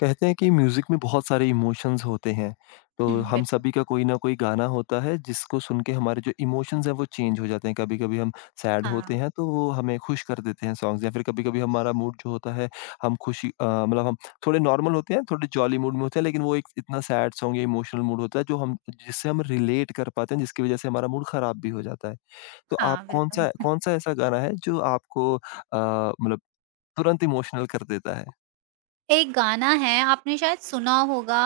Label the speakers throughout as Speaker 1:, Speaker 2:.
Speaker 1: कहते हैं कि म्यूजिक में बहुत सारे इमोशंस होते हैं। तो
Speaker 2: हुँ,
Speaker 1: हम
Speaker 2: बिल्कुल।
Speaker 1: सभी का कोई ना कोई गाना होता है जिसको सुन के हमारे जो इमोशंस हैं वो चेंज हो जाते हैं। कभी कभी हम सैड होते
Speaker 2: हाँ,
Speaker 1: हैं तो वो हमें खुश कर देते हैं सॉन्ग्स, या फिर कभी कभी हमारा मूड जो होता है, हम खुशी मतलब हम थोड़े नॉर्मल होते हैं, थोड़े जॉली मूड में होते हैं, लेकिन वो एक इतना सैड सॉन्ग या इमोशनल मूड होता है जो हम जिससे हम रिलेट कर पाते हैं, जिसकी वजह से हमारा मूड खराब भी हो जाता है। तो आप
Speaker 2: हाँ, बिल्कुल।
Speaker 1: कौन सा ऐसा गाना है जो आपको मतलब तुरंत इमोशनल कर देता है।
Speaker 2: एक गाना है आपने शायद सुना होगा।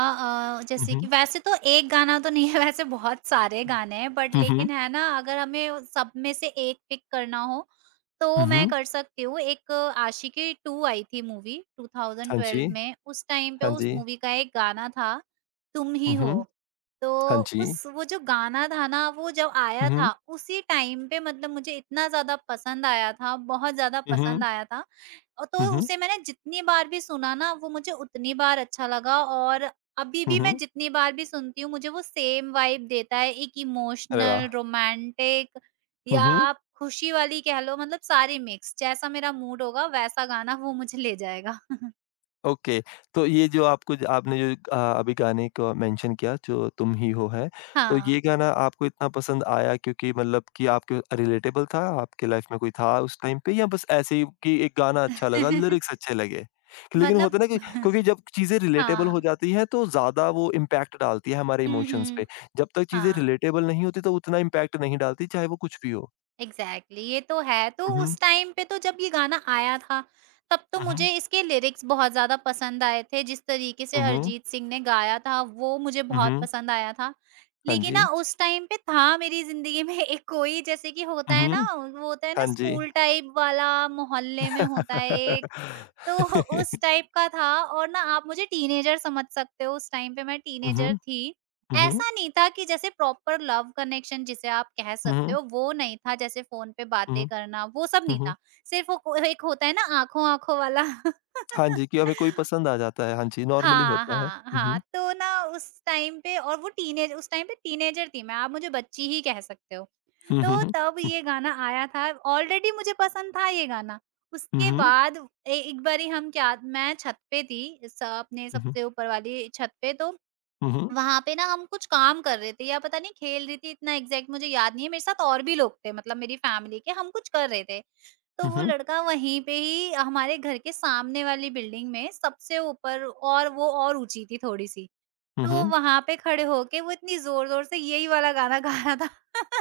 Speaker 2: जैसे
Speaker 1: हम्म।
Speaker 2: कि वैसे तो एक गाना तो नहीं है, वैसे बहुत सारे गाने हैं, बट
Speaker 1: हम्म।
Speaker 2: लेकिन है ना, अगर हमें उस सब में से एक पिक करना हो, तो मैं
Speaker 1: हम्म।
Speaker 2: कर सकती हूँ। एक आशिकी 2 आई थी मूवी
Speaker 1: हाँ जी,
Speaker 2: 2012 में, उस टाइम पे
Speaker 1: हाँ
Speaker 2: उस
Speaker 1: जी।
Speaker 2: मूवी का एक गाना था, तुम ही हो।
Speaker 1: उहुँ,
Speaker 2: तो
Speaker 1: हाँ
Speaker 2: उस
Speaker 1: जी।
Speaker 2: वो जो गाना था ना, वो जब आया
Speaker 1: उहुँ,
Speaker 2: था उसी टाइम पे मतलब मुझे इतना ज़्यादा पसंद आया था, बहुत ज़्यादा
Speaker 1: उहुँ,
Speaker 2: पसंद आया था। तो
Speaker 1: उहुँ,
Speaker 2: उसे मैंने जितनी बार भी सुना ना, वो मुझे उतनी बार अच्छा लगा। और अभी भी
Speaker 1: उहुँ।
Speaker 2: मैं जितनी बार भी सुनती हूँ, मुझे वो सेम वाइब देता है। एक
Speaker 1: अरे
Speaker 2: इमोशनल,
Speaker 1: वाह!
Speaker 2: रोमांटिक, या
Speaker 1: उहुँ,
Speaker 2: आप खुशी वाली कह लो, मतलब सारी मिक्स। जैसा मेरा मूड होगा वैसा गाना वो मुझे ले जाएगा।
Speaker 1: ओके। तो ये जो आपको ज आपने जो अभी गाने को मेंशन किया जो तुम ही हो है, तो ये
Speaker 2: हाँ।
Speaker 1: गाना आपको इतना पसंद आया क्योंकि मतलब कि आपके रिलेटेबल था, आपके लाइफ में कोई था उस टाइम पे, या बस ऐसे ही कि एक गाना अच्छा लगा, लिरिक्स अच्छे लगे? लेकिन
Speaker 2: मतलब
Speaker 1: होता है ना कि क्योंकि जब चीज़ें रिलेटेबल हो
Speaker 2: हाँ।
Speaker 1: जाती हैं तो ज़्यादा वो इम्पैक्ट डालती है हमारे
Speaker 2: हुँ,
Speaker 1: इमोशंस पे।
Speaker 2: हुँ।
Speaker 1: जब तक चीज़ें
Speaker 2: हाँ।
Speaker 1: रिलेटेबल नहीं होती तो उतना इम्पैक्ट नहीं डालती, चाहे वो कुछ भी हो।
Speaker 2: एग्जैक्टली exactly, ये तो है। तो
Speaker 1: हुँ, हुँ।
Speaker 2: उस टाइम पे तो जब ये गाना आया था, तब तो
Speaker 1: हुँ, हुँ।
Speaker 2: मुझे इसके लिरिक्स बहुत ज़्यादा पसंद आए थे। जिस तरीके से
Speaker 1: हुँ, हुँ।
Speaker 2: अरिजीत सिंह ने गाया था, वो मुझे
Speaker 1: हुँ,
Speaker 2: बहुत
Speaker 1: हुँ।
Speaker 2: पसंद आया था।
Speaker 1: हाँ
Speaker 2: लेकिन ना
Speaker 1: जी।
Speaker 2: उस टाइम पे था मेरी ज़िंदगी में एक कोई, जैसे कि होता
Speaker 1: हुँ,
Speaker 2: है ना,
Speaker 1: हुँ।
Speaker 2: वो होता है ना
Speaker 1: हाँ जी।
Speaker 2: स्कूल टाइप वाला, मोहल्ले में होता है एक, तो उस टाइप का था। और ना, आप मुझे टीनेजर समझ सकते हो, उस टाइम पे मैं
Speaker 1: हुँ, हुँ।
Speaker 2: टीनेजर थी।
Speaker 1: हुँ, हुँ।
Speaker 2: ऐसा नहीं था कि जैसे प्रॉपर लव कनेक्शन जिसे आप कह
Speaker 1: हुँ,
Speaker 2: सकते
Speaker 1: हुँ।
Speaker 2: हो वो नहीं था, जैसे फ़ोन पे
Speaker 1: हुँ,
Speaker 2: बातें
Speaker 1: हुँ।
Speaker 2: करना वो सब
Speaker 1: हुँ,
Speaker 2: नहीं
Speaker 1: हुँ।
Speaker 2: था। सिर्फ़ एक होता है ना आँखों-आँखों वाला।
Speaker 1: हाँ जी, कि हमें कोई पसंद आ जाता है। हाँ जी, नॉर्मली
Speaker 2: हाँ,
Speaker 1: होता है।
Speaker 2: हाँ,
Speaker 1: हुँ,
Speaker 2: हाँ,
Speaker 1: हुँ।
Speaker 2: तो ना, उस टाइम पे, और वो टीनेज उस टाइम पे टीनेजर थी मैं, आप मुझे बच्ची ही कह सकते हो।
Speaker 1: हुँ, हुँ,
Speaker 2: तो
Speaker 1: हुँ।
Speaker 2: तब ये गाना आया था, ऑलरेडी मुझे पसंद था ये गाना।
Speaker 1: हुँ,
Speaker 2: उसके
Speaker 1: हुँ।
Speaker 2: बाद ए एक बारी हम क्या मैं छत पे थी, स अपने
Speaker 1: हुँ, हुँ।
Speaker 2: सबसे ऊपर वाली छत पे, तो
Speaker 1: हुँ, हुँ।
Speaker 2: वहाँ पे ना हम कुछ काम कर रहे थे या पता नहीं खेल रही थी, इतना एग्ज़ैक्ट मुझे याद नहीं है। मेरे साथ और भी लोग थे, मतलब मेरी फैमिली के, हम कुछ कर रहे थे। तो
Speaker 1: हुँ,
Speaker 2: वो
Speaker 1: हुँ।
Speaker 2: लड़का वहीं पे ही हमारे घर के सामने वाली बिल्डिंग में, सबसे ऊपर, और वो और ऊँची थी थोड़ी-सी।
Speaker 1: हुँ,
Speaker 2: तो
Speaker 1: हुँ।
Speaker 2: वहाँ पे खड़े होके वो इतनी ज़ोर-ज़ोर से यही वाला गाना गा रहा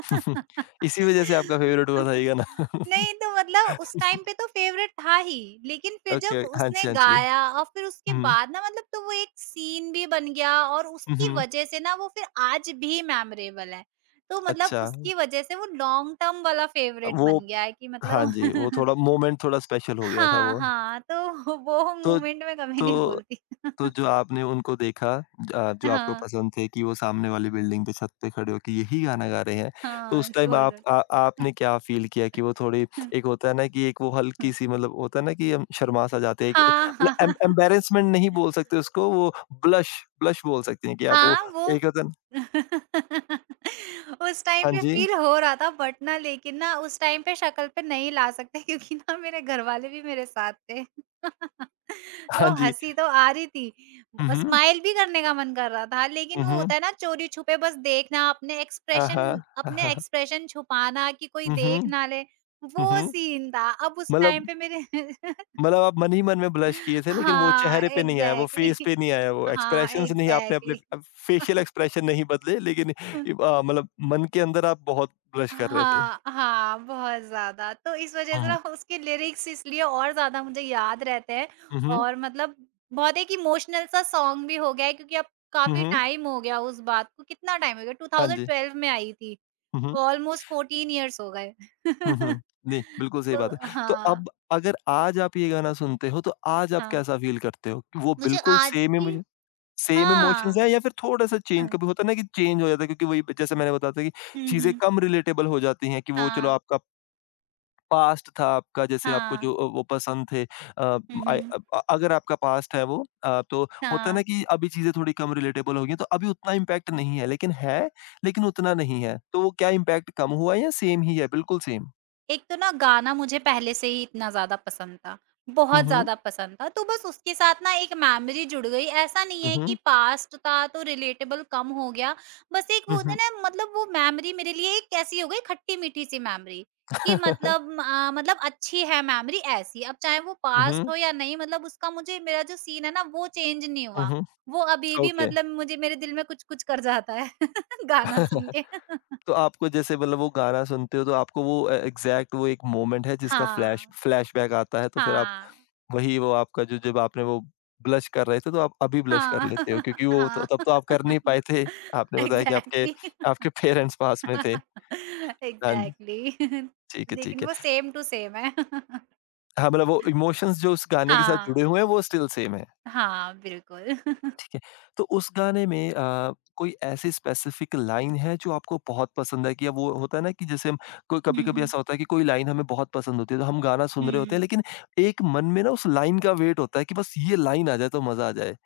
Speaker 1: इसी वज़ह से आपका फ़ेवरेट हुआ था ये गाना।
Speaker 2: नहीं तो मतलब उस टाइम पे तो फ़ेवरेट था ही, लेकिन फिर
Speaker 1: ओके,
Speaker 2: जब
Speaker 1: हाँ
Speaker 2: उसने
Speaker 1: जी, हाँ जी।
Speaker 2: गाया और फिर उसके
Speaker 1: हुँ,
Speaker 2: बाद ना, मतलब तो वो एक सीन भी बन गया, और
Speaker 1: हुँ,
Speaker 2: उसकी
Speaker 1: हुँ।
Speaker 2: वज़ह से ना वो फिर आज भी मेमोरेबल है। तो मतलब
Speaker 1: अच्छा,
Speaker 2: उसकी वज़ह से वो लॉन्ग टर्म वाला फ़ेवरेट
Speaker 1: वो
Speaker 2: बन गया है कि
Speaker 1: हाँ
Speaker 2: मतलब
Speaker 1: जी, वो थोड़ा मोमेंट थोड़ा स्पेशल हो गया था
Speaker 2: हाँ,
Speaker 1: वो।
Speaker 2: हाँ, तो वो
Speaker 1: तो
Speaker 2: मोमेंट मैं कभी नहीं
Speaker 1: तो
Speaker 2: भूलती।
Speaker 1: तो जो आपने उनको देखा जो आपको
Speaker 2: हाँ,
Speaker 1: पसंद थे कि वो सामने वाली बिल्डिंग पे छत पे खड़े होके यही गाना गा रहे हैं, तो
Speaker 2: हाँ,
Speaker 1: उस टाइम आप
Speaker 2: ज़ोरदार।
Speaker 1: आ आपने क्या फ़ील किया कि वो थोड़ी एक होता है ना कि एक वो हल्की-सी मतलब होता है ना कि हम शर्मा-सा जाते हैं एक
Speaker 2: हाँ,
Speaker 1: मतलब एम
Speaker 2: हाँ।
Speaker 1: एम्बैरेसमेंट नहीं बोल सकते उसको, वो ब्लश ब्लश बोल सकते हैं कि आप वो
Speaker 2: हाँ, वो
Speaker 1: एक होता है न।
Speaker 2: उस टाइम
Speaker 1: हाँ
Speaker 2: पे
Speaker 1: जी,
Speaker 2: फील हो रहा था, बट ना, लेकिन ना, उस टाइम पे शक्ल पे नहीं ला सकते क्योंकि ना मेरे घर वाले भी मेरे साथ थे।
Speaker 1: हाँ
Speaker 2: तो
Speaker 1: जी।
Speaker 2: हंसी तो आ रही थी,
Speaker 1: हुँ, हुँ।
Speaker 2: स्माइल भी करने का मन कर रहा था, लेकिन
Speaker 1: हुँ,
Speaker 2: वो
Speaker 1: हुँ।
Speaker 2: होता है ना चोरी छुपे बस देखना, अपने
Speaker 1: हाँ, हाँ।
Speaker 2: एक्सप्रेशन,
Speaker 1: हाँ, हाँ,
Speaker 2: अपने
Speaker 1: हाँ।
Speaker 2: एक्सप्रेशन छुपाना कि कोई
Speaker 1: हुँ, हुँ।
Speaker 2: देख ना ले,
Speaker 1: हुँ,
Speaker 2: वो
Speaker 1: हुँ।
Speaker 2: सीन था अब उस
Speaker 1: मतलब,
Speaker 2: टाइम पे मेरे।
Speaker 1: मतलब आप मन ही मन में ब्लश किए थे लेकिन वो
Speaker 2: हाँ
Speaker 1: चेहरे पे नहीं आया, वो फेस
Speaker 2: एग्जैक्टली,
Speaker 1: पे नहीं आया, वो
Speaker 2: हाँ
Speaker 1: एक्सप्रेशंस नहीं आपने अपने
Speaker 2: एग्जैक्टली।
Speaker 1: फेशियल एक्सप्रेशन नहीं बदले लेकिन इब मतलब मन के अंदर आप बहुत ब्लश कर रहे थे।
Speaker 2: हाँ, हाँ, बहुत ज़्यादा। तो इस वज़ह
Speaker 1: हुँ,
Speaker 2: से
Speaker 1: हुँ।
Speaker 2: ना उसके लिरिक्स इसलिए और ज़्यादा मुझे याद रहते हैं।
Speaker 1: हुँ, हुँ।
Speaker 2: और मतलब बहुत एक इमोशनल सा सॉन्ग भी हो गया है, क्योंकि अब
Speaker 1: हुँ,
Speaker 2: काफ़ी
Speaker 1: हुँ।
Speaker 2: टाइम हो गया उस बात को, कितना टाइम हो गया,
Speaker 1: हाँ जी।
Speaker 2: 2012 में आई थी।
Speaker 1: हुँ, हुँ।
Speaker 2: ऑलमोस्ट 14 इयर्स हो गए।
Speaker 1: हुँ, हुँ। जी, बिल्कुल सही बात है।
Speaker 2: तो
Speaker 1: तो
Speaker 2: हाँ,
Speaker 1: अब अगर आज आप ये गाना सुनते हो तो आज आप
Speaker 2: हाँ।
Speaker 1: कैसा फ़ील करते हो? कि वो
Speaker 2: मुझे
Speaker 1: बिल्कुल
Speaker 2: आज
Speaker 1: सेम
Speaker 2: भी,
Speaker 1: इमोशन, सेम इमोशंस
Speaker 2: हाँ,
Speaker 1: हैं या फिर थोड़ा-सा चेंज
Speaker 2: हुँ।
Speaker 1: कभी होता है ना कि चेंज हो जाता है क्योंकि वही जैसे मैंने बताया था कि
Speaker 2: हुँ,
Speaker 1: चीज़ें
Speaker 2: हुँ।
Speaker 1: कम रिलेटेबल हो जाती हैं कि वो चलो
Speaker 2: हाँ,
Speaker 1: आपका पास्ट था आपका जैसे आपको
Speaker 2: हाँ।
Speaker 1: जो वो पसंद थे
Speaker 2: हुँ,
Speaker 1: आय
Speaker 2: हुँ।
Speaker 1: अगर आपका पास्ट है वो तो होता है ना
Speaker 2: हाँ।
Speaker 1: कि अभी चीज़ें थोड़ी कम रिलेटेबल हो गई हैं, तो अभी उतना इम्पैक्ट नहीं है, लेकिन है, लेकिन उतना नहीं है। तो वो क्या इम्पैक्ट कम हुआ है या सेम ही है, बिल्कुल सेम?
Speaker 2: एक तो ना गाना मुझे पहले से ही इतना ज़्यादा पसंद था,
Speaker 1: हुँ,
Speaker 2: बहुत
Speaker 1: हुँ।
Speaker 2: ज़्यादा पसंद था, तो बस उसके साथ ना एक मेमोरी जुड़ गई। ऐसा नहीं
Speaker 1: हुँ,
Speaker 2: है कि
Speaker 1: हुँ।
Speaker 2: पास्ट था तो रिलेटेबल कम हो गया, बस एक वो
Speaker 1: हुँ,
Speaker 2: होता
Speaker 1: हुँ।
Speaker 2: है ना, मतलब वो मेमोरी मेरे लिए एक ऐसी हो गई, खट्टी-मीठी सी मेमोरी, कि मतलब मतलब अच्छी है मेमोरी ऐसी। अब चाहे वो
Speaker 1: हुँ,
Speaker 2: पास्ट
Speaker 1: हुँ।
Speaker 2: हो या नहीं, मतलब उसका, मुझे मेरा जो सीन है ना, वो चेंज नहीं
Speaker 1: हुँ,
Speaker 2: हुआ।
Speaker 1: हुँ।
Speaker 2: वो अभी भी
Speaker 1: ओके।
Speaker 2: मतलब मुझे मेरे दिल में कुछ-कुछ कर जाता है गाना सुन के।
Speaker 1: तो आपको जैसे मतलब वो गाना सुनते हो तो आपको वो ए एग्ज़ैक्ट वो एक मोमेंट है जिसका फ्लैश
Speaker 2: हाँ,
Speaker 1: फ्लैशबैक आता है, तो फिर आप
Speaker 2: हाँ।
Speaker 1: वही वो आपका जो जब आपने वो ब्लश कर रहे थे, तो आप अभी ब्लश कर
Speaker 2: हाँ,
Speaker 1: लेते हो क्योंकि वो तो
Speaker 2: हाँ।
Speaker 1: तब तो आप कर नहीं पाए थे। आपने बताया कि आपके
Speaker 2: एग्ज़ैक्टली,
Speaker 1: आपके पेरेंट्स पास में थे। हाँ जी,
Speaker 2: एग्ज़ैक्टली।
Speaker 1: ठीक है, ठीक
Speaker 2: लेकिन
Speaker 1: है।
Speaker 2: वो सेम टू सेम है।
Speaker 1: हाँ, मतलब वो इमोशंस जो उस गाने के साथ
Speaker 2: हाँ,
Speaker 1: जुड़े हुए हैं, वो स्टिल सेम है,
Speaker 2: हाँ, बिल्कुल।
Speaker 1: ठीक है। तो उस गाने में कोई ऐसी स्पेसिफिक लाइन है जो आपको बहुत पसंद है कि अब वो होता है ना कि जैसे हम कोई
Speaker 2: हुँ,
Speaker 1: कभी-कभी
Speaker 2: हुँ।
Speaker 1: ऐसा होता है कि कोई लाइन हमें बहुत पसंद होती है, तो हम गाना सुन रहे होते हैं,
Speaker 2: हुँ।
Speaker 1: लेकिन एक मन में ना उस लाइन का वेट होता है कि बस ये लाइन आ जाए तो मज़ा आ जाए।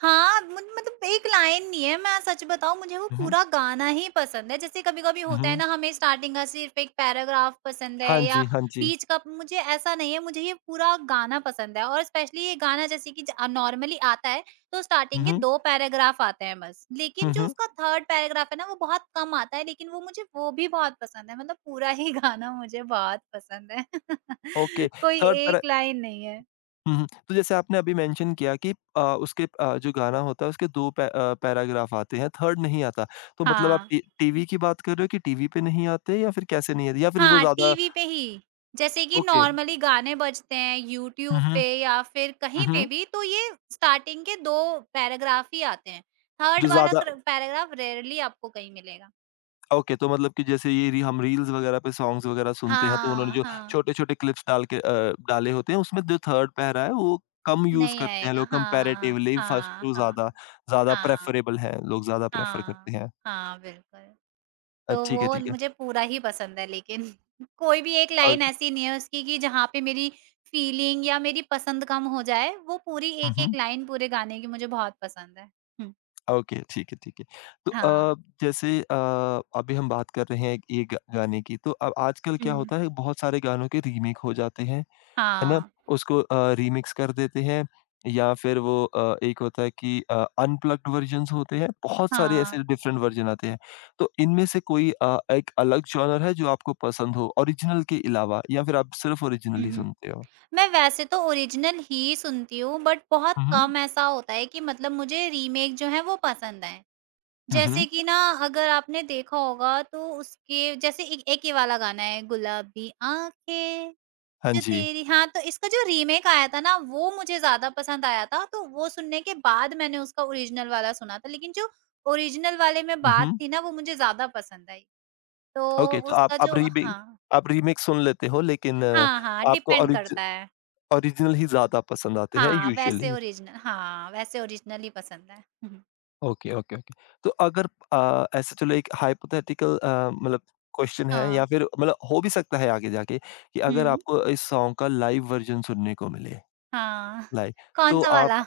Speaker 2: हाँ, मुझ मतलब एक लाइन नहीं है, मैं सच बताऊँ मुझे वो
Speaker 1: हुँ, हुँ।
Speaker 2: पूरा गाना ही पसंद है। जैसे कभी-कभी
Speaker 1: हुँ,
Speaker 2: होता है
Speaker 1: हुँ।
Speaker 2: ना, हमें स्टार्टिंग का सिर्फ़ एक पैराग्राफ पसंद है
Speaker 1: हाँ
Speaker 2: या
Speaker 1: जी, हाँ जी।
Speaker 2: बीच का, मुझे ऐसा नहीं है, मुझे ये पूरा गाना पसंद है। और स्पेशली ये गाना, जैसे कि नॉर्मली आता है तो
Speaker 1: हुँ,
Speaker 2: स्टार्टिंग के
Speaker 1: हुँ।
Speaker 2: 2 पैराग्राफ आते हैं बस। लेकिन
Speaker 1: हुँ,
Speaker 2: जो
Speaker 1: हुँ।
Speaker 2: उसका 3rd पैराग्राफ है ना, वो बहुत कम आता है, लेकिन वो मुझे, वो भी बहुत पसंद है। मतलब पूरा ही गाना मुझे बहुत पसंद है।
Speaker 1: ओके,
Speaker 2: कोई
Speaker 1: थर्ड पैरा।
Speaker 2: एक लाइन नहीं है।
Speaker 1: हुँ, हुँ। तो जैसे आपने अभी मेंशन किया कि उसके जो गाना होता है उसके 2 पै पैराग्राफ आते हैं, थर्ड नहीं आता। तो मतलब आप
Speaker 2: हाँ।
Speaker 1: टी टीवी की बात कर रहे हो कि टीवी पे नहीं आते या फिर कैसे नहीं आते? या फिर वो
Speaker 2: हाँ,
Speaker 1: ज़्यादा
Speaker 2: टीवी पे ही। जैसे कि
Speaker 1: ओके।
Speaker 2: नॉर्मली गाने बजते हैं
Speaker 1: हुँ,
Speaker 2: यूट्यूब
Speaker 1: हुँ।
Speaker 2: पे या फिर
Speaker 1: हुँ,
Speaker 2: कहीं पे
Speaker 1: हुँ।
Speaker 2: भी, तो ये स्टार्टिंग के 2 पैराग्राफ ही आते हैं। थर्ड
Speaker 1: जो
Speaker 2: वाला
Speaker 1: ज़्यादा
Speaker 2: क्र पैराग्राफ रेयरली आपको कहीं मिलेगा।
Speaker 1: ओके, तो मतलब कि जैसे ये री हम रील्स वगैरह पे सॉन्ग्स वगैरह सुनते हैं, तो उन्होंने
Speaker 2: हाँ,
Speaker 1: जो
Speaker 2: हाँ।
Speaker 1: छोटे-छोटे क्लिप्स डाल के डाले होते हैं, उसमें जो 3rd पैरा है, वो कम यूज़
Speaker 2: नहीं
Speaker 1: करते हैं
Speaker 2: आएगा।
Speaker 1: लोग
Speaker 2: हाँ,
Speaker 1: कंपैरेटिवली, फर्स्ट
Speaker 2: हाँ,
Speaker 1: टू
Speaker 2: हाँ,
Speaker 1: ज़्यादा ज़्यादा
Speaker 2: हाँ,
Speaker 1: प्रेफरेबल है, लोग ज़्यादा प्रेफ़र करते
Speaker 2: हाँ,
Speaker 1: हैं।
Speaker 2: हाँ, बिल्कुल। तो
Speaker 1: ठीक है,
Speaker 2: वो
Speaker 1: ठीक है।
Speaker 2: मुझे पूरा ही पसंद है लेकिन कोई भी एक
Speaker 1: और
Speaker 2: लाइन ऐसी नहीं है उसकी कि जहाँ पे मेरी फीलिंग या मेरी पसंद कम हो जाए, वो पूरी
Speaker 1: हुँ, हुँ।
Speaker 2: एक-एक लाइन पूरे गाने की मुझे बहुत पसंद है। हुँ।
Speaker 1: ओके, ठीक है, ठीक है। तो
Speaker 2: हाँ।
Speaker 1: जैसे अभी हम बात कर रहे हैं एक- ये ग गाने की, तो अब आजकल क्या
Speaker 2: हुँ।
Speaker 1: होता है, बहुत सारे गानों के रीमेक हो जाते हैं। है ना?
Speaker 2: हाँ,
Speaker 1: उसको रीमिक्स कर देते हैं या फिर वो एक होता है कि अनप्लग्ड वर्जन्स होते हैं, बहुत सारे ऐसे
Speaker 2: हाँ।
Speaker 1: डिफरेंट वर्जन आते हैं। तो इनमें से कोई एक अलग जॉनर है जो आपको पसंद हो ओरिजिनल के अलावा या फिर आप सिर्फ़ ओरिजिनल
Speaker 2: हुँ,
Speaker 1: ही
Speaker 2: हुँ।
Speaker 1: सुनते हो?
Speaker 2: मैं वैसे तो ओरिजिनल ही सुनती हूँ, बट बहुत
Speaker 1: हुँ, हुँ।
Speaker 2: कम ऐसा होता है कि मतलब मुझे रीमेक जो है वो पसंद आएँ।
Speaker 1: हुँ,
Speaker 2: जैसे
Speaker 1: हुँ।
Speaker 2: कि ना, अगर आपने देखा होगा, तो उसके जैसे एक, एक ये वाला गाना है, गुलाबी आंखें
Speaker 1: हाँ
Speaker 2: जो
Speaker 1: जी।
Speaker 2: तेरी, हाँ, तो इसका जो रीमेक आया था ना, वो मुझे ज्यादा पसंद आया था। तो वो सुनने के बाद मैंने उसका ओरिजिनल वाला सुना था, लेकिन जो ओरिजिनल वाले में
Speaker 1: हुँ,
Speaker 2: बात
Speaker 1: हुँ।
Speaker 2: थी ना, वो मुझे ज्यादा पसंद आई। तो
Speaker 1: ओके, तो
Speaker 2: उसका
Speaker 1: आप
Speaker 2: जो,
Speaker 1: रीबी
Speaker 2: हाँ,
Speaker 1: आप रीमिक्स सुन लेते हो लेकिन
Speaker 2: हाँ, हाँ,
Speaker 1: आपको
Speaker 2: डिपेंड
Speaker 1: ओरिजि
Speaker 2: करता है।
Speaker 1: ओरिजिनल ही ज़्यादा पसंद आते हैं
Speaker 2: हाँ वैसे
Speaker 1: यूजुअली।
Speaker 2: ओरिजिनल हाँ वैसे ओरिजिनल ही पसंद है।
Speaker 1: Okay, okay, okay. तो अगर ऐसे चलो एक हाइपोथेटिकल मतलब क्वेश्चन है या
Speaker 2: हाँ,
Speaker 1: फिर मतलब हो भी सकता है आगे जाके कि अगर
Speaker 2: हम्म,
Speaker 1: आपको इस सॉन्ग का लाइव वर्ज़न सुनने को मिले,
Speaker 2: हाँ,
Speaker 1: लाइव,
Speaker 2: कौन
Speaker 1: तो
Speaker 2: सा
Speaker 1: आप
Speaker 2: वाला,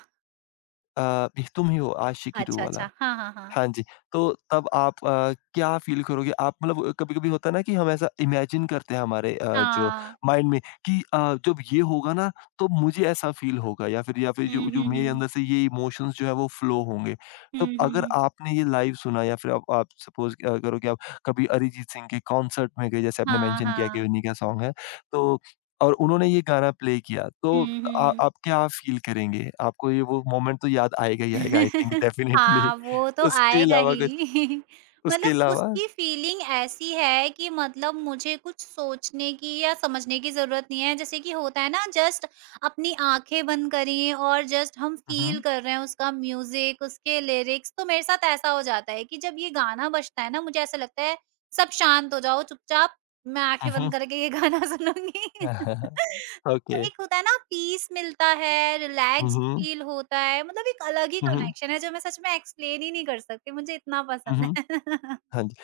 Speaker 1: अ, भी तुम ही हो आशिकी 2
Speaker 2: अच्छा,
Speaker 1: वाला।
Speaker 2: अच्छा, हाँ, हाँ, हाँ,
Speaker 1: हाँ जी, तो तब आप क्या फ़ील करोगे? आप मतलब कभी-कभी होता है ना कि हम ऐसा इमेजिन करते हैं हमारे जो
Speaker 2: हाँ।
Speaker 1: माइंड में कि जब ये होगा ना तो मुझे ऐसा फ़ील होगा या फिर
Speaker 2: हुँ,
Speaker 1: जो जो
Speaker 2: हुँ,
Speaker 1: मेरे
Speaker 2: हुँ।
Speaker 1: अंदर से ये इमोशंस जो है वो फ़्लो होंगे। तो
Speaker 2: हुँ, हुँ,
Speaker 1: अगर
Speaker 2: हुँ।
Speaker 1: आपने ये लाइव सुना या फिर आप सपोज़ करो कि आप कभी अरिजीत सिंह के कॉन्सर्ट में गए जैसे आपने
Speaker 2: हाँ,
Speaker 1: मेंशन किया कि
Speaker 2: हाँ।
Speaker 1: उन्हीं का सॉन्ग है, तो और उन्होंने ये गाना प्ले किया तो
Speaker 2: हुँ,
Speaker 1: आ
Speaker 2: हुँ।
Speaker 1: आप क्या फ़ील करेंगे? आपको ये वो मोमेंट तो याद आएगा ही आएगा, आई थिंक डेफिनिटली।
Speaker 2: हाँ, वो तो
Speaker 1: उसके
Speaker 2: आएगा
Speaker 1: अलावा
Speaker 2: ही।
Speaker 1: कुछ उसके
Speaker 2: मतलब
Speaker 1: अलावा?
Speaker 2: उसकी फीलिंग ऐसी है कि मतलब मुझे कुछ सोचने की या समझने की ज़रूरत नहीं है। जैसे कि होता है ना जस्ट, अपनी आँखें बंद करिए और जस्ट हम फ़ील
Speaker 1: हुँ,
Speaker 2: कर रहे हैं उसका म्यूज़िक, उसके लिरिक्स। तो मेरे साथ ऐसा हो जाता है कि जब ये गाना बजता है ना, मुझे ऐसा लगता है सब शांत हो जाओ, चुपचाप, मैं
Speaker 1: हुँ,
Speaker 2: आँखें
Speaker 1: हुँ।
Speaker 2: बंद करके ये गाना सुनूँगी।
Speaker 1: ओके।
Speaker 2: एक होता है ना, पीस मिलता है,
Speaker 1: हुँ,
Speaker 2: रिलैक्स्ड
Speaker 1: हुँ।
Speaker 2: फील होता है, मतलब एक अलग ही
Speaker 1: हुँ, हुँ।
Speaker 2: कनेक्शन है जो मैं सच में एक्सप्लेन ही नहीं कर सकती, मुझे इतना
Speaker 1: हुँ,
Speaker 2: पसंद
Speaker 1: हुँ।
Speaker 2: है।
Speaker 1: हाँ जी,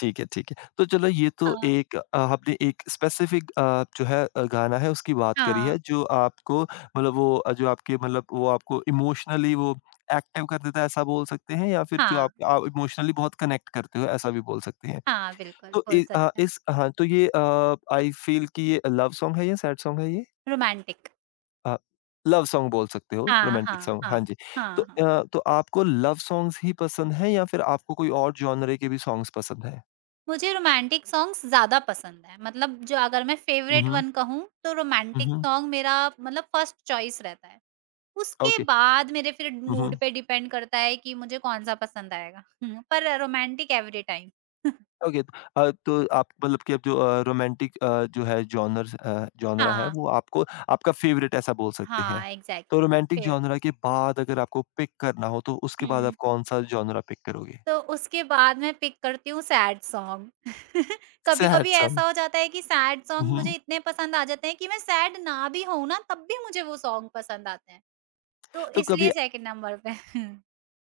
Speaker 1: ठीक है, ठीक है। तो चलो ये तो
Speaker 2: हाँ,
Speaker 1: एक आपने एक स्पेसिफिक जो है गाना है उसकी बात करी
Speaker 2: हाँ,
Speaker 1: है जो आपको मतलब वो जो आपके मतलब वो आपको इमोशनली वो एक्टिव कर देता है ऐसा बोल सकते हैं या फिर जो
Speaker 2: हाँ,
Speaker 1: आप इमोशनली बहुत कनेक्ट करते हो ऐसा भी बोल सकते हैं।
Speaker 2: हाँ, बिल्कुल,
Speaker 1: तो
Speaker 2: बोल
Speaker 1: इ
Speaker 2: सकते हैं।
Speaker 1: इस हाँ, तो ये आई फील कि ये लव सॉन्ग है या सैड सॉन्ग है ये?
Speaker 2: रोमांटिक।
Speaker 1: अ, लव सॉन्ग बोल सकते हो,
Speaker 2: हाँ,
Speaker 1: रोमांटिक
Speaker 2: हाँ,
Speaker 1: सॉन्ग, हाँ
Speaker 2: हाँ,
Speaker 1: जी। तो
Speaker 2: हाँ, हाँ।
Speaker 1: तो आपको लव सॉन्ग्स ही पसंद हैं या फिर आपको कोई और जॉनरे के भी सॉन्ग्स पसंद हैं?
Speaker 2: मुझे रोमांटिक सॉन्ग्स ज़्यादा पसंद हैं, मतलब जो, अगर मैं
Speaker 1: हुँ,
Speaker 2: फेवरेट
Speaker 1: हुँ।
Speaker 2: वन कहूँ, तो
Speaker 1: हुँ,
Speaker 2: रोमांटिक
Speaker 1: हुँ।
Speaker 2: सॉन्ग मेरा मतलब फर्स्ट चॉइस रहता है। उसके
Speaker 1: ओके।
Speaker 2: बाद मेरे फिर
Speaker 1: हुँ,
Speaker 2: मूड
Speaker 1: हुँ।
Speaker 2: पे डिपेंड करता है कि मुझे कौन-सा पसंद आएगा। हुँ, पर रोमांटिक एवरी टाइम।
Speaker 1: ओके तो आप मतलब कि अब जो रोमांटिक जो है जॉनर्स जॉनरा है
Speaker 2: हाँ,
Speaker 1: वो आपको आपका फ़ेवरेट ऐसा बोल सकते हैं।
Speaker 2: हाँ,
Speaker 1: तो
Speaker 2: एग्ज़ैक्टली
Speaker 1: रोमांटिक
Speaker 2: फेवरेट।
Speaker 1: जॉनरा के बाद अगर आपको पिक करना हो तो उसके बाद आप
Speaker 2: हुँ।
Speaker 1: कौन-सा जॉनरा पिक करोगे?
Speaker 2: तो उसके बाद मैं पिक करती हूँ सैड सॉन्ग।
Speaker 1: सैड
Speaker 2: कभी-कभी
Speaker 1: सॉन्ग।
Speaker 2: ऐसा हो जाता है कि सैड
Speaker 1: हुँ,
Speaker 2: सॉन्ग
Speaker 1: हुँ।
Speaker 2: मुझे इतने पसंद आ जाते हैं कि मैं सैड ना भी होऊँ ना, तब भी मुझे वो सॉन्ग पसंद आते हैं। तो
Speaker 1: तो कभी
Speaker 2: इसलिए सेकंड नंबर पे।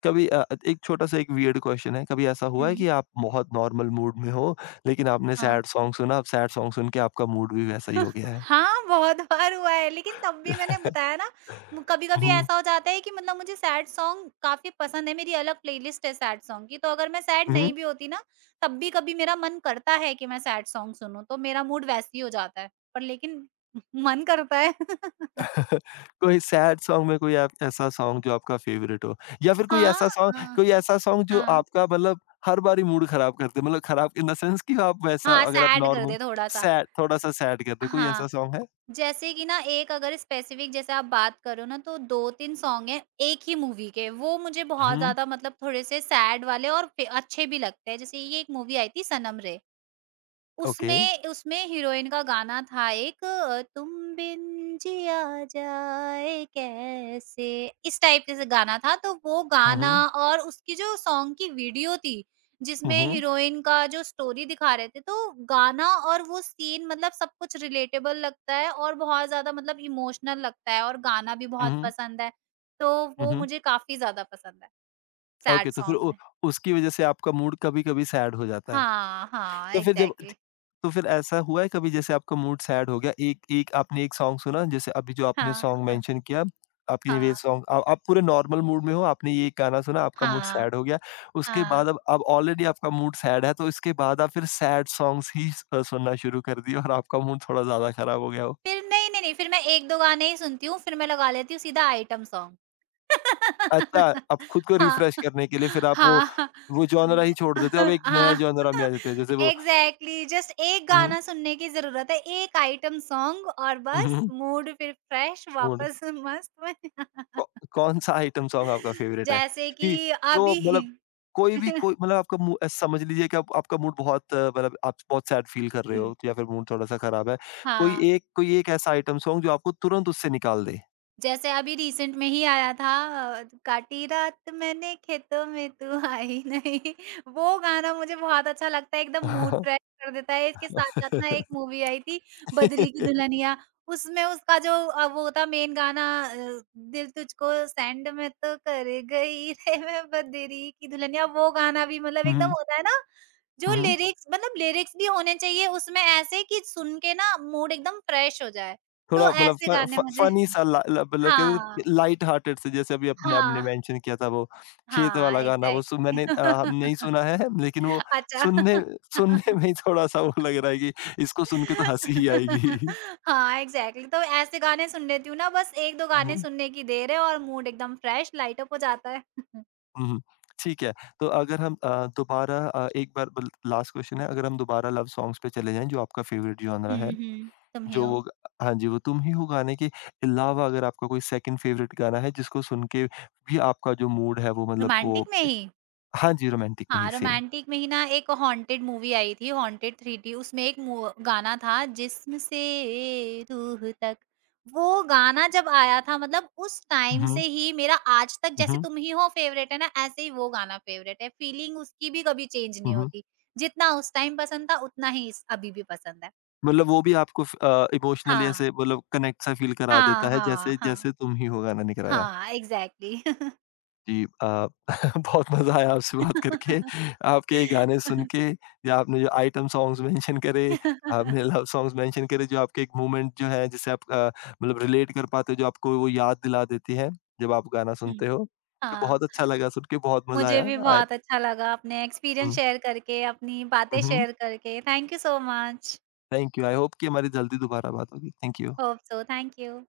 Speaker 1: कभी एक छोटा-सा एक वियर्ड क्वेश्चन है, कभी ऐसा हुआ है कि
Speaker 2: हुँ।
Speaker 1: आप बहुत नॉर्मल मूड में हो, लेकिन आपने
Speaker 2: हाँ।
Speaker 1: सैड सॉन्ग सुना, अब सैड सॉन्ग सुन के आपका मूड भी वैसा ही हो गया है?
Speaker 2: हाँ, बहुत बार हुआ है, लेकिन तब भी मैंने बताया ना, म कभी-कभी
Speaker 1: हुँ,
Speaker 2: ऐसा हो जाता है कि मतलब मुझे सैड सॉन्ग काफ़ी पसंद है, मेरी अलग प्लेलिस्ट है सैड सॉन्ग की, तो अगर मैं सैड
Speaker 1: हुँ।
Speaker 2: नहीं भी होती ना, तब भी कभी मेरा मन करता है कि मैं सैड सॉन्ग सुनूँ, तो मेरा मूड वैसे ही हो जाता है, पर लेकिन मन करता है।
Speaker 1: कोई सैड सॉन्ग में कोई आप ऐसा सॉन्ग जो आपका फेवरेट हो या फिर
Speaker 2: हाँ, अ,
Speaker 1: कोई ऐसा सॉन्ग जो
Speaker 2: हाँ।
Speaker 1: आपका मतलब हर बार ही मूड खराब कर दे, मतलब खराब इन द सेंस कि आप वैसा
Speaker 2: हाँ,
Speaker 1: अगर आप
Speaker 2: सैड कर
Speaker 1: नॉर्मल
Speaker 2: दे थोड़ा-सा।
Speaker 1: सैड थोड़ा-सा सैड कर दे, कोई
Speaker 2: हाँ।
Speaker 1: ऐसा सॉन्ग है?
Speaker 2: जैसे कि ना, एक, अगर स्पेसिफिक जैसे आप बात करो ना, तो 2-3 सॉन्ग हैं एक ही मूवी के, वो मुझे बहुत
Speaker 1: हुँ,
Speaker 2: ज़्यादा, मतलब थोड़े से सैड वाले और फे अच्छे भी लगते हैं। जैसे ये एक मूवी आई थी सनम रे,
Speaker 1: ओके।
Speaker 2: उसमें, उसमें हीरोइन का गाना था एक, तुम बिन जिया जाए कैसे, इस टाइप के से गाना था, तो वो
Speaker 1: हुँ,
Speaker 2: गाना,
Speaker 1: हुँ।
Speaker 2: और उसकी जो सॉन्ग की वीडियो थी
Speaker 1: हुँ,
Speaker 2: जिसमें
Speaker 1: हुँ।
Speaker 2: हीरोइन का जो स्टोरी दिखा रहे थे, तो गाना और वो सीन, मतलब सब कुछ रिलेटेबल लगता है और बहुत ज्यादा मतलब इमोशनल लगता है, और गाना भी
Speaker 1: हुँ,
Speaker 2: बहुत
Speaker 1: हुँ।
Speaker 2: पसंद है, तो
Speaker 1: हुँ,
Speaker 2: वो
Speaker 1: हुँ।
Speaker 2: मुझे काफी ज्यादा पसंद है सैड
Speaker 1: ओके, तो फिर
Speaker 2: सॉन्ग
Speaker 1: उ
Speaker 2: में।
Speaker 1: उसकी वज़ह से आपका मूड कभी-कभी सैड हो जाता है।
Speaker 2: हाँ, हाँ,
Speaker 1: तो फिर जब
Speaker 2: एग्जैक्टली,
Speaker 1: तो फिर ऐसा हुआ है कभी जैसे आपका मूड सैड हो गया, एक एक आपने एक सॉन्ग सुना जैसे अभी जो आपने
Speaker 2: हाँ,
Speaker 1: सॉन्ग
Speaker 2: हाँ,
Speaker 1: मेंशन किया, आपने वे सॉन्ग आप पूरे नॉर्मल मूड में हो, आपने ये गाना सुना, आपका मूड
Speaker 2: हाँ,
Speaker 1: सैड हो गया। उसके
Speaker 2: हाँ।
Speaker 1: बाद अब ऑलरेडी आपका मूड सैड है, तो इसके बाद आप फिर सैड सॉन्ग्स ही सुनना शुरू कर दिए और आपका मूड थोड़ा ज़्यादा खराब हो गया हो।
Speaker 2: फिर नहीं, नहीं, नहीं, फिर मैं 1-2 गाने ही सुनती हूँ, फिर मैं लगा लेती हूँ सीधा आइटम सॉन्ग।
Speaker 1: अच्छा, अब खुद को
Speaker 2: हाँ,
Speaker 1: रिफ्रेश करने के लिए फिर आप वो
Speaker 2: हाँ,
Speaker 1: जॉनरा ही छोड़ देते हो, अब एक नया
Speaker 2: हाँ,
Speaker 1: जॉनरा में आ जाते हो, जैसे वो
Speaker 2: एग्ज़ैक्टली, जस्ट 1
Speaker 1: हुँ,
Speaker 2: गाना सुनने की ज़रूरत है, 1 आइटम सॉन्ग, और
Speaker 1: हुँ, हुँ, हुँ,
Speaker 2: बस
Speaker 1: हुँ,
Speaker 2: मूड फिर फ्रेश,
Speaker 1: मूड,
Speaker 2: वापस मस्त में।
Speaker 1: कौ कौन-सा आइटम सॉन्ग आपका फ़ेवरेट है?
Speaker 2: जैसे
Speaker 1: कि
Speaker 2: कि
Speaker 1: जो
Speaker 2: अभी
Speaker 1: मतलब कोई भी कोई मतलब आपका मू समझ लीजिए कि आप आपका मूड बहुत मतलब आप बहुत सैड फ़ील कर रहे
Speaker 2: हुँ,
Speaker 1: हो या फिर मूड थोड़ा-सा ख़राब है।
Speaker 2: हाँ।
Speaker 1: कोई एक ऐसा आइटम सॉन्ग जो आपको तुरंत उससे निकाल दे?
Speaker 2: जैसे अभी रिसेंट में ही आया था, काटी रात मैंने खेतों में तू आई नहीं, वो गाना मुझे बहुत अच्छा लगता है, एकदम मूड फ्रेश कर देता है। इसके साथ-साथ ना एक
Speaker 1: हुँ,
Speaker 2: मूवी आई थी, बद्री की दुल्हनिया, उसमें उसका जो वो था मेन गाना, दिल तुझको सैंड में तो कर गई रे मैं बद्री की दुल्हनिया, वो गाना भी मतलब एकदम
Speaker 1: हुँ।
Speaker 2: होता है ना, जो
Speaker 1: हुँ, हुँ।
Speaker 2: लिरिक्स, मतलब लिरिक्स भी होने चाहिए उसमें ऐसे कि सुन के ना मूड एकदम फ्रेश हो जाए। तो
Speaker 1: थोड़ा मतलब
Speaker 2: ऐसे
Speaker 1: फ
Speaker 2: गाने
Speaker 1: फ
Speaker 2: मुझे,
Speaker 1: फनी सा ला ला मतलब
Speaker 2: हाँ।
Speaker 1: कहते लाइट हार्टेड से, जैसे अभी अपने आपने
Speaker 2: हाँ,
Speaker 1: मेंशन किया था वो खेत
Speaker 2: हाँ,
Speaker 1: वाला गाना, वो सु
Speaker 2: एग्ज़ैक्टली।
Speaker 1: मैंने हम नहीं सुना है लेकिन वो
Speaker 2: अच्छा।
Speaker 1: सुनने सुनने में ही थोड़ा-सा वो लग रहा है कि इसको सुन के तो हँसी ही आएगी।
Speaker 2: हाँ, एग्ज़ैक्टली, तो ऐसे गाने सुन लेती हूँ ना, बस 1-2 गाने
Speaker 1: हुँ,
Speaker 2: सुनने की देर है और मूड एकदम फ्रेश, लाइट अप हो जाता है।
Speaker 1: हुँ, ठीक है। तो अगर हम दोबारा एक बार बल लास्ट क्वेश्चन है, अगर हम दोबारा लव सॉन्ग्स पे चले जाएँ जो आपका फेवरेट जॉनरा
Speaker 2: हुँ,
Speaker 1: है,
Speaker 2: हुँ। तुम ही
Speaker 1: जो
Speaker 2: हो,
Speaker 1: वो हाँ जी, वो तुम ही हो गाने के अलावा अगर आपका कोई सेकंड फेवरेट गाना है जिसको सुन के भी आपका जो मूड है वो मतलब वो
Speaker 2: रोमांटिक में ही?
Speaker 1: हाँ जी, रोमांटिक में ही
Speaker 2: हाँ,
Speaker 1: सेम।
Speaker 2: रोमांटिक में ही ना, एक हॉन्टेड मूवी आई थी, हॉन्टेड 3D, उसमें एक मू गाना था, जिस्म से रूह तक, वो गाना जब आया था, मतलब उस टाइम
Speaker 1: हुँ,
Speaker 2: से ही मेरा आज तक, जैसे
Speaker 1: हुँ,
Speaker 2: तुम ही हो फ़ेवरेट है ना, ऐसे ही वो गाना फ़ेवरेट है, फीलिंग उसकी भी कभी चेंज नहीं
Speaker 1: हुँ।
Speaker 2: होती, जितना उस टाइम पसंद था उतना ही इस अभी भी पसंद है।
Speaker 1: मतलब वो भी आपको फ इमोशनली
Speaker 2: हाँ,
Speaker 1: ऐसे मतलब कनेक्ट सा फील करा देता
Speaker 2: हाँ,
Speaker 1: है
Speaker 2: हाँ,
Speaker 1: जैसे
Speaker 2: हाँ,
Speaker 1: जैसे तुम ही हो गाना ने कराया।
Speaker 2: हाँ, एग्ज़ैक्टली।
Speaker 1: जी बहुत मज़ा आया आपसे बात करके, आपके ये गाने सुन
Speaker 2: हुँ,
Speaker 1: के या आपने जो आइटम सॉन्ग्स मेंशन करे, आपने लव सॉन्ग्स मेंशन करे जो आपके एक मोमेंट जो है जिससे आप मतलब रिलेट कर पाते हो, जो आपको वो याद दिला देती है जब आप गाना सुनते हो। तो
Speaker 2: हाँ।
Speaker 1: बहुत अच्छा लगा सुन के, बहुत मज़ा
Speaker 2: मुझे
Speaker 1: आया।
Speaker 2: भी
Speaker 1: आय
Speaker 2: बहुत अच्छा लगा अपने
Speaker 1: हुँ,
Speaker 2: एक्सपीरियंस शेयर करके, अपनी बातें
Speaker 1: हुँ,
Speaker 2: शेयर करके। Thank you so much.
Speaker 1: Thank you. I hope कि हमारी जल्दी दोबारा बात होगी। Thank you.
Speaker 2: Hope so, thank you.